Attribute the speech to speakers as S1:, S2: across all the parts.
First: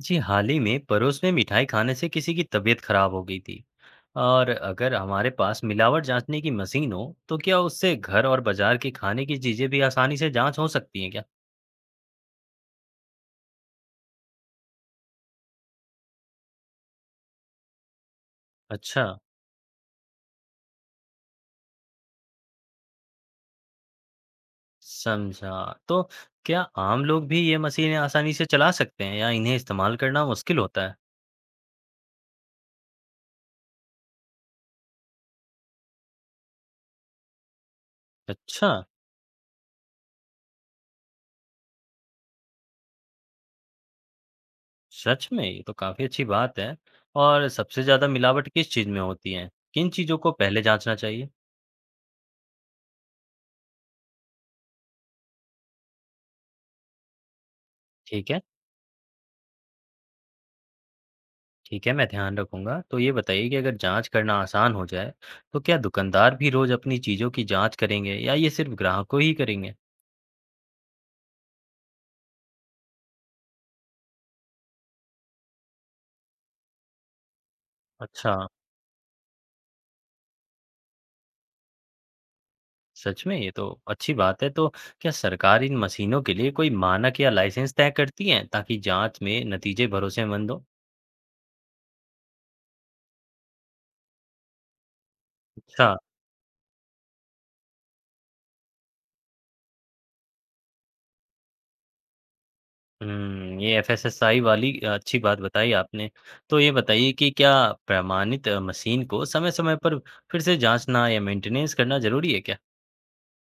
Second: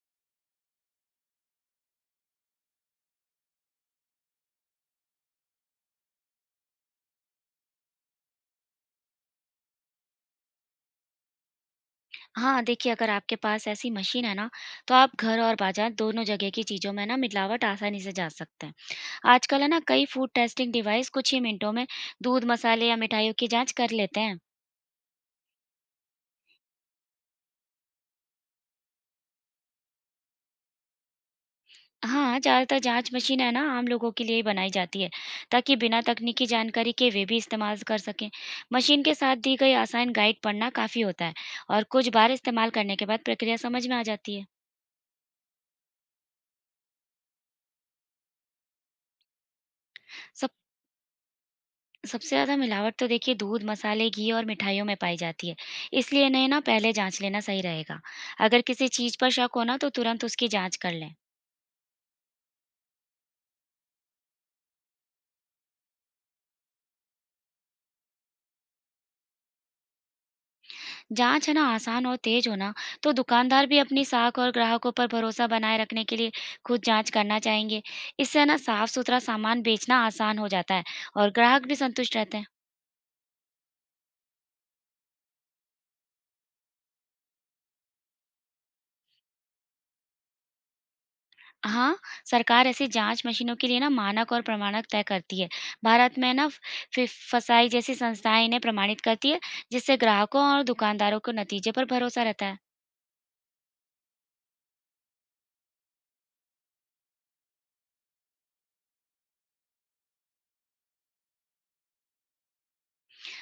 S1: जी। हाल ही में पड़ोस में मिठाई खाने से किसी की तबीयत खराब हो गई थी। और अगर हमारे पास मिलावट जांचने की मशीन हो तो क्या उससे घर और बाजार के खाने की चीजें भी आसानी से जांच हो सकती हैं क्या?
S2: हाँ, देखिए अगर आपके पास ऐसी मशीन है ना, तो आप घर और बाज़ार दोनों जगह की चीज़ों में ना मिलावट आसानी से जाँच सकते हैं।
S1: अच्छा।
S2: आजकल है ना कई फूड टेस्टिंग डिवाइस कुछ ही मिनटों में दूध, मसाले या मिठाइयों की जाँच कर लेते हैं।
S1: समझा। तो क्या आम लोग भी ये मशीनें आसानी से चला सकते हैं या इन्हें इस्तेमाल करना मुश्किल होता है?
S2: हाँ, ज़्यादातर जाँच मशीन है ना आम लोगों के लिए ही बनाई जाती है, ताकि बिना तकनीकी जानकारी के वे भी इस्तेमाल कर सकें।
S1: अच्छा।
S2: मशीन के साथ दी गई आसान गाइड पढ़ना काफ़ी होता है और कुछ बार इस्तेमाल करने के बाद प्रक्रिया समझ में आ जाती है।
S1: सच में ये तो काफी अच्छी बात है। और सबसे ज्यादा मिलावट किस चीज में होती है, किन चीजों को
S2: सब
S1: पहले जांचना चाहिए?
S2: सबसे ज़्यादा मिलावट तो देखिए दूध, मसाले, घी और मिठाइयों में पाई जाती है। इसलिए इन्हें ना पहले जाँच लेना सही रहेगा।
S1: ठीक है।
S2: अगर किसी चीज़ पर शक हो ना तो तुरंत उसकी जाँच कर लें।
S1: ठीक है, मैं ध्यान रखूँगा। तो ये बताइए कि अगर जाँच करना आसान हो जाए, तो क्या दुकानदार भी रोज़ अपनी चीज़ों की जाँच करेंगे या ये सिर्फ़ ग्राहकों ही करेंगे?
S2: जाँच है ना आसान और तेज़ हो ना तो दुकानदार भी अपनी साख और ग्राहकों पर भरोसा बनाए रखने के लिए खुद जाँच करना चाहेंगे।
S1: अच्छा।
S2: इससे है ना साफ-सुथरा सामान बेचना आसान हो जाता है और ग्राहक भी संतुष्ट रहते हैं।
S1: सच में? ये तो अच्छी बात है। तो क्या सरकार इन मशीनों के लिए कोई मानक या लाइसेंस तय करती है, ताकि जाँच में नतीजे भरोसेमंद हों?
S2: हाँ, सरकार ऐसी जाँच मशीनों के लिए ना मानक और प्रमाणक तय करती है।
S1: अच्छा।
S2: भारत में ना फि फसाई जैसी संस्थाएँ इन्हें प्रमाणित करती है, जिससे ग्राहकों और दुकानदारों को नतीजे पर भरोसा रहता है।
S1: हुँ, ये एफएसएसआई वाली अच्छी बात बताई आपने। तो ये बताइए कि क्या प्रमाणित मशीन को समय-समय पर फिर से जाँचना या मेंटेनेंस करना ज़रूरी है क्या?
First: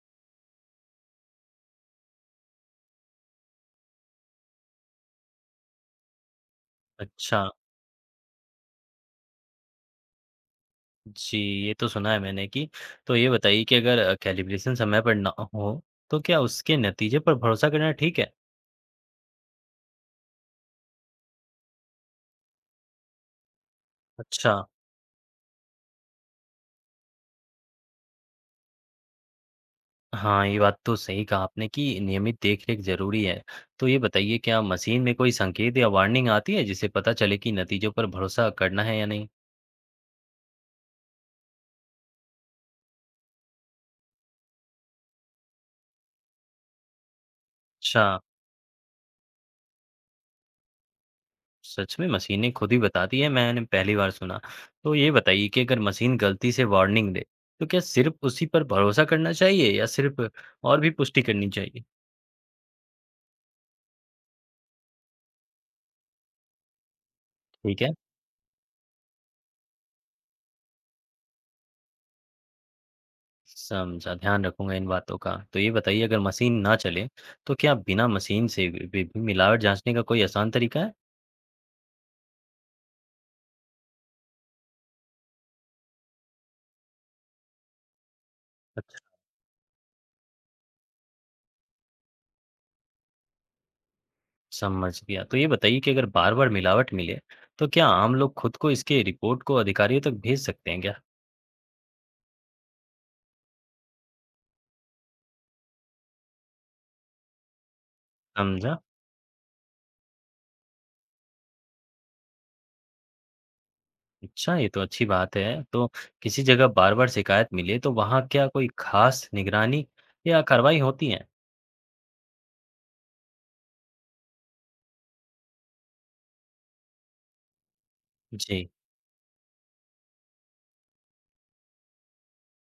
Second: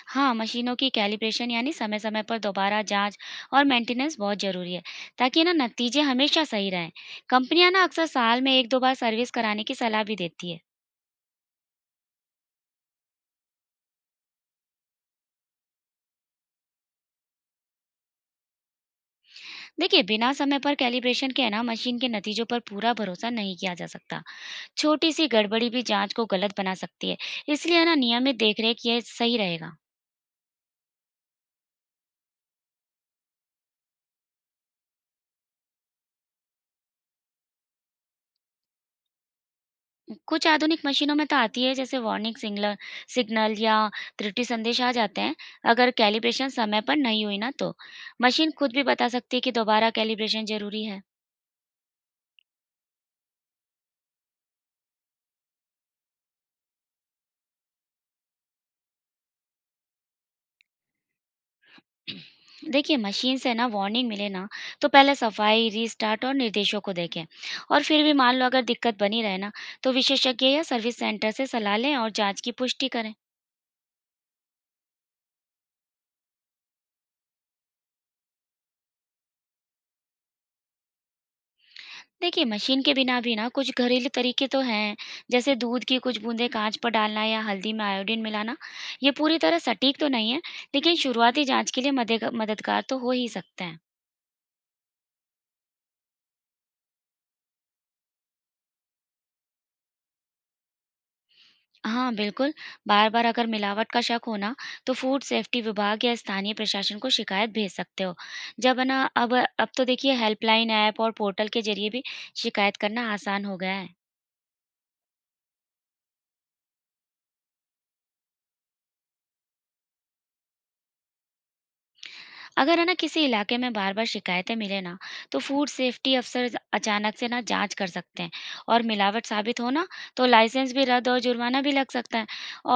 S2: हाँ, मशीनों की कैलिब्रेशन यानी समय-समय पर दोबारा जाँच और मेंटेनेंस बहुत ज़रूरी है, ताकि ना नतीजे हमेशा सही रहें।
S1: अच्छा।
S2: कंपनियाँ ना अक्सर साल में 1-2 बार सर्विस कराने की सलाह भी देती है।
S1: जी, ये तो सुना है मैंने कि तो ये बताइए कि अगर कैलिब्रेशन समय पर ना हो, तो क्या उसके नतीजे पर भरोसा करना ठीक है?
S2: देखिए, बिना समय पर कैलिब्रेशन के है ना मशीन के नतीजों पर पूरा भरोसा नहीं किया जा सकता।
S1: अच्छा।
S2: छोटी-सी गड़बड़ी भी जाँच को गलत बना सकती है। इसलिए है ना नियमित देखरेख ये सही रहेगा।
S1: हाँ, ये बात तो सही कहा आपने कि नियमित देखरेख ज़रूरी है। तो ये बताइए क्या मशीन में कोई संकेत या वार्निंग आती है जिससे पता चले कि नतीजों पर भरोसा करना है या नहीं?
S2: कुछ आधुनिक मशीनों में तो आती है जैसे वार्निंग सिग्नल सिग्नल या त्रुटि संदेश आ जाते हैं, अगर कैलिब्रेशन समय पर नहीं हुई ना तो।
S1: अच्छा।
S2: मशीन खुद भी बता सकती है कि दोबारा कैलिब्रेशन ज़रूरी है।
S1: सच में मशीनें खुद ही बताती है, मैंने पहली बार सुना। तो ये बताइए कि अगर मशीन गलती से वार्निंग दे, तो क्या सिर्फ उसी पर भरोसा करना चाहिए या सिर्फ और भी पुष्टि करनी चाहिए?
S2: देखिए मशीन से ना वार्निंग मिले ना तो पहले सफाई, रीस्टार्ट और निर्देशों को देखें।
S1: ठीक
S2: और
S1: है।
S2: फिर भी मान लो अगर दिक्कत बनी रहे ना तो विशेषज्ञ या सर्विस सेंटर से सलाह लें और जाँच की पुष्टि करें।
S1: समझा, ध्यान रखूँगा इन बातों का। तो ये बताइए अगर मशीन ना चले, तो क्या बिना मशीन से भी मिलावट जाँचने का कोई आसान तरीका है?
S2: देखिए मशीन के बिना भी ना कुछ घरेलू तरीके तो हैं, जैसे दूध की कुछ बूंदें कांच पर डालना या हल्दी में आयोडीन मिलाना।
S1: अच्छा।
S2: ये पूरी तरह सटीक तो नहीं है, लेकिन शुरुआती जांच के लिए मददगार तो हो ही सकते हैं।
S1: समझ गया। तो ये बताइए कि अगर बार-बार मिलावट मिले, तो क्या आम लोग खुद को इसके रिपोर्ट को अधिकारियों तक भेज सकते हैं क्या?
S2: हाँ, बिल्कुल। बार बार अगर मिलावट का शक हो ना तो फूड सेफ्टी विभाग या स्थानीय प्रशासन को शिकायत भेज सकते हो।
S1: समझा।
S2: जब है ना अब तो देखिए हेल्पलाइन ऐप और पोर्टल के जरिए भी शिकायत करना आसान हो गया है।
S1: अच्छा, ये तो अच्छी बात है। तो किसी जगह बार-बार शिकायत मिले, तो वहाँ क्या कोई खास निगरानी या कार्रवाई होती है?
S2: अगर है ना किसी इलाके में बार बार शिकायतें मिले ना तो फूड सेफ्टी अफसर अचानक से ना जांच कर सकते हैं।
S1: जी।
S2: और मिलावट साबित हो ना तो लाइसेंस भी रद्द और जुर्माना भी लग सकता है,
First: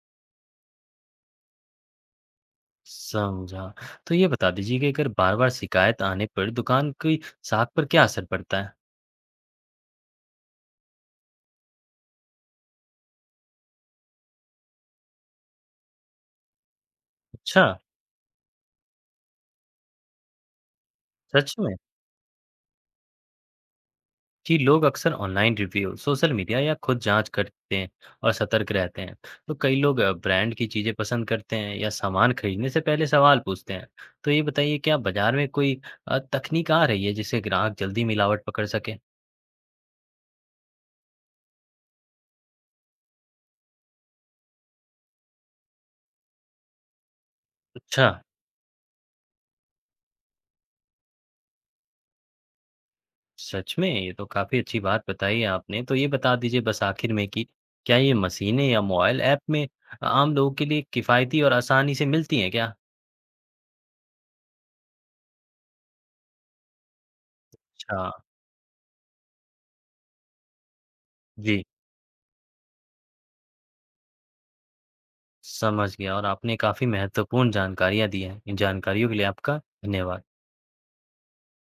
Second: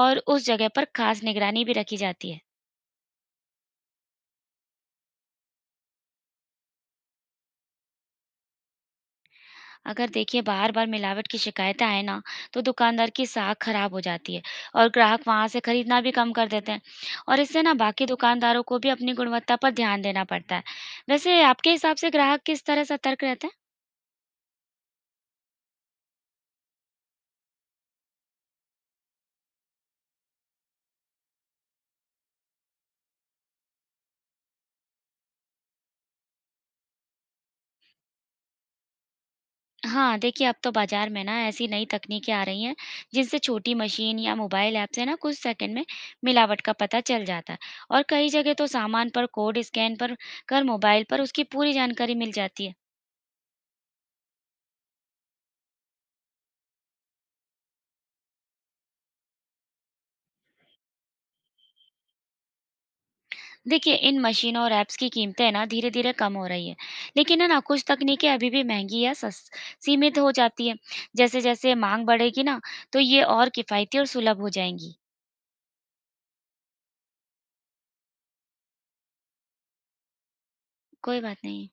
S2: और उस जगह पर खास निगरानी भी रखी जाती है।
S1: समझा। तो ये बता दीजिए कि अगर बार-बार शिकायत आने पर दुकान की साख पर क्या असर पड़ता है?
S2: अगर देखिए बार बार मिलावट की शिकायतें आए ना तो दुकानदार की साख खराब हो जाती है और ग्राहक वहां से खरीदना भी कम कर देते हैं। और इससे
S1: अच्छा।
S2: ना बाकी दुकानदारों को भी अपनी गुणवत्ता पर ध्यान देना पड़ता है। वैसे
S1: सच
S2: आपके
S1: में?
S2: हिसाब से ग्राहक किस तरह सतर्क रहते हैं?
S1: जी, लोग अक्सर ऑनलाइन रिव्यू, सोशल मीडिया या खुद जाँच करते हैं और सतर्क रहते हैं। तो कई लोग ब्रांड की चीज़ें पसंद करते हैं या सामान खरीदने से पहले सवाल पूछते हैं। तो ये बताइए क्या बाज़ार में कोई तकनीक आ रही है जिससे ग्राहक जल्दी मिलावट पकड़ सके?
S2: हाँ, देखिए अब तो बाज़ार में ना ऐसी नई तकनीकें आ रही हैं, जिनसे छोटी मशीन या मोबाइल ऐप से ना कुछ सेकंड में मिलावट का पता चल जाता है। और
S1: अच्छा।
S2: कई जगह तो सामान पर कोड स्कैन पर कर मोबाइल पर उसकी पूरी जानकारी मिल जाती है।
S1: सच में? ये तो काफ़ी अच्छी बात बताई है आपने। तो ये बता दीजिए बस आखिर में कि क्या ये मशीनें या मोबाइल ऐप में आम लोगों के लिए किफ़ायती और आसानी से मिलती हैं क्या?
S2: देखिए इन मशीनों और ऐप्स की कीमतें ना धीरे-धीरे कम हो रही है। लेकिन है ना कुछ
S1: अच्छा।
S2: तकनीकें अभी भी महँगी या सस सीमित हो जाती हैं।
S1: जी।
S2: जैसे-जैसे माँग बढ़ेगी ना, तो ये और किफ़ायती और सुलभ हो जाएँगी।
S1: समझ गया और आपने काफ़ी महत्वपूर्ण जानकारियाँ दी हैं। इन जानकारियों के लिए आपका धन्यवाद।
S2: कोई बात नहीं।